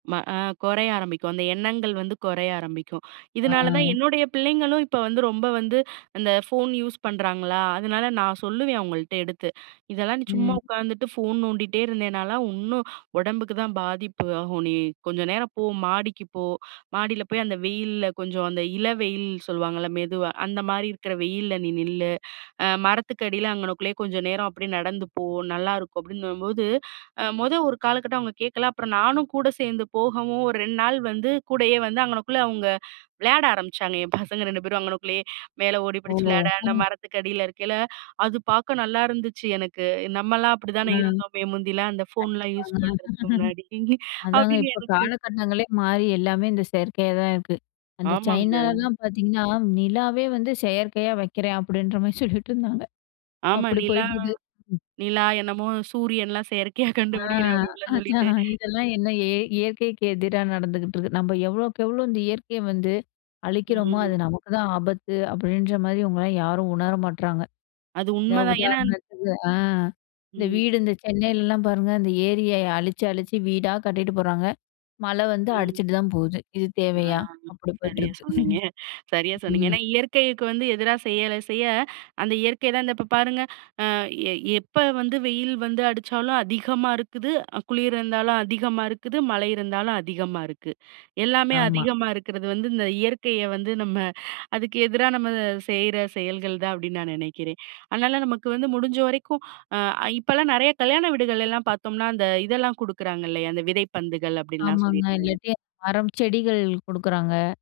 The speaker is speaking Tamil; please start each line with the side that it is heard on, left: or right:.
right: ஆ கொறைய ஆரம்பிக்கும். அந்த எண்ணங்கள் வந்து கொறைய ஆரம்பிக்கும். இதுனால தான்
left: ஆ.
right: என்னுடைய பிள்ளைங்களும் இப்ப வந்து, ரொம்ப வந்து அந்த ஃபோன் யூஸ் பண்றாங்களா அதனால நா சொல்லுவேன் அவுங்கள்ட எடுத்து "இதெல்லாம் நீ சும்மா
left: ம்.
right: உட்காந்துட்டு ஃபோன் நோண்டிட்டே இருந்தேனாலா உன்னும் ஒடம்புக்கு தான் பாதிப்பு ஆகும். நீ கொஞ்ச நேரம் போ, மாடிக்கு போ மாடில போய் அந்த வெயில்ல கொஞ்ச அந்த இளவெயில் சொல்லுவாங்கல்ல மெதுவா, அந்த மாரி இருக்கிற வெயில்ல நீ நில்லு. அ மரத்துக்கடியில அங்கனக்குள்ளயே கொஞ்ச நேர அப்டியே நடந்து போ நல்லாருக்கும்" அப்படின்னும்போது அ மொதோ ஒரு காலகட்டம் அவுங்க கேக்கல. அப்புறம் நானும் கூட சேந்து போகவும், ஒரு 2 நாள் வந்து கூடயே வந்து அங்கனக்குள்ளே அவுங்க விளயாட ஆரம்பிச்சாங்க. என் பசங்க 2 பேரும் அங்கனக்குள்ளயே. மேல ஓடி
left: ஓ!
right: பிடிச்சு விளயாட அந்த
left: ம்.
right: மரத்துக்கு அடில இருக்கைல அது பாக்க நல்லாருந்துச்சு எனக்கு! "நம்மல்லாம் அப்படிதானே
left: ம்.
right: இருந்தோமே முந்திலாம் அந்த ஃபோன்லா
left: கண்டிப்பாங்க
right: யூஸ் பண்ணுறதுக்கு முன்னாடி"
left: அதாங்க
right: அப்படின்னு
left: இப்ப
right: எனக்கு
left: காலகட்டங்களே மாறி எல்லாமே இந்த செயற்கையா தான் இருக்கு. அந்த
right: ஆமாங்க.
left: சைனாலலான் பாத்தீங்கன்னா "நிலாவே வந்து செயற்கையா வக்கிறேன்" அப்படின்ற மாரி சொல்லிட்டு இருந்தாங்க.
right: ஆமா.
left: அப்படி
right: நிலா
left: போயிட்டு இருக்கு! ம்.
right: நிலா என்னமோ சூரியன்ல்லா செயற்கையா
left: ஆ!
right: கண்டுபிடிக்கிறேன் அப்டிப்டின்லாம் சொல்லிட்டு.
left: அதான் இதெல்லாம் என்ன இய இயற்கைக்கு எதிரா நடந்துகிட்ருக்கு "நம்ப எவ்ளோக்கு எவ்ளோ, இந்த இயற்கைய வந்து அழிக்கிறோமோ, அது
right: ம்.
left: நமக்கு தான் ஆபத்து" அப்படின்ற மாரி இவங்களலாம் யாரும் உணர மாட்றாங்க.
right: அது
left: இந்த
right: உண்மதான். ஏனா
left: உதாரணத்துக்கு அ! இந்த
right: ம்.
left: வீடு இந்த சென்னையிலலா பாருங்க! இந்த ஏரிய அழிச்சு அழிச்சு வீடா கட்டிட்டு போறாங்க. மழ வந்து
right: ம்.
left: அடிச்சிட்டு தான் போது. இது
right: ஆ.
left: தேவையா? அப்படி
right: சரியா
left: போய்ட்டிருக்கு.
right: சொன்னீங்க சரியா சொன்னீங்க. ஏனா
left: ம்,
right: இயற்கைக்கு வந்து எதிரா செயல செய்ய அந்த இயற்கை தான் இந்த இப்ப பாருங்க. ஆ எ எப்ப வந்து, வெயில் வந்து அடிச்சாலும் அதிகமா இருக்குது, அ குளிர் இருந்தாலும் அதிகமா இருக்குது, மழை இருந்தாலும் அதிகமா இருக்கு. எல்லாமே
left: ஆமா.
right: அதிகமா இருக்கிறது வந்து இந்த இயற்கைய வந்து நம்ம அதுக்கு எதிரா நம்ம செய்ற செயல்கள் தான் அப்படின் நான் நெனைக்கிறேன். அதனால நமக்கு வந்து முடிஞ்ச வரைக்கும் அ இப்பெலாம் நெறைய கல்யாண வீடுகள்லாம் பாத்தோம்னா, அந்த இதெல்லாம் குடுக்குறாங்க இல்லையா. அந்த "விதைப்பந்துகள்" அப்டின்லாம்
left: ஆமாங்க.
right: சொல்லிட்டு.
left: இல்லாட்டி மரம், செடிகள் குடுக்குறாங்க.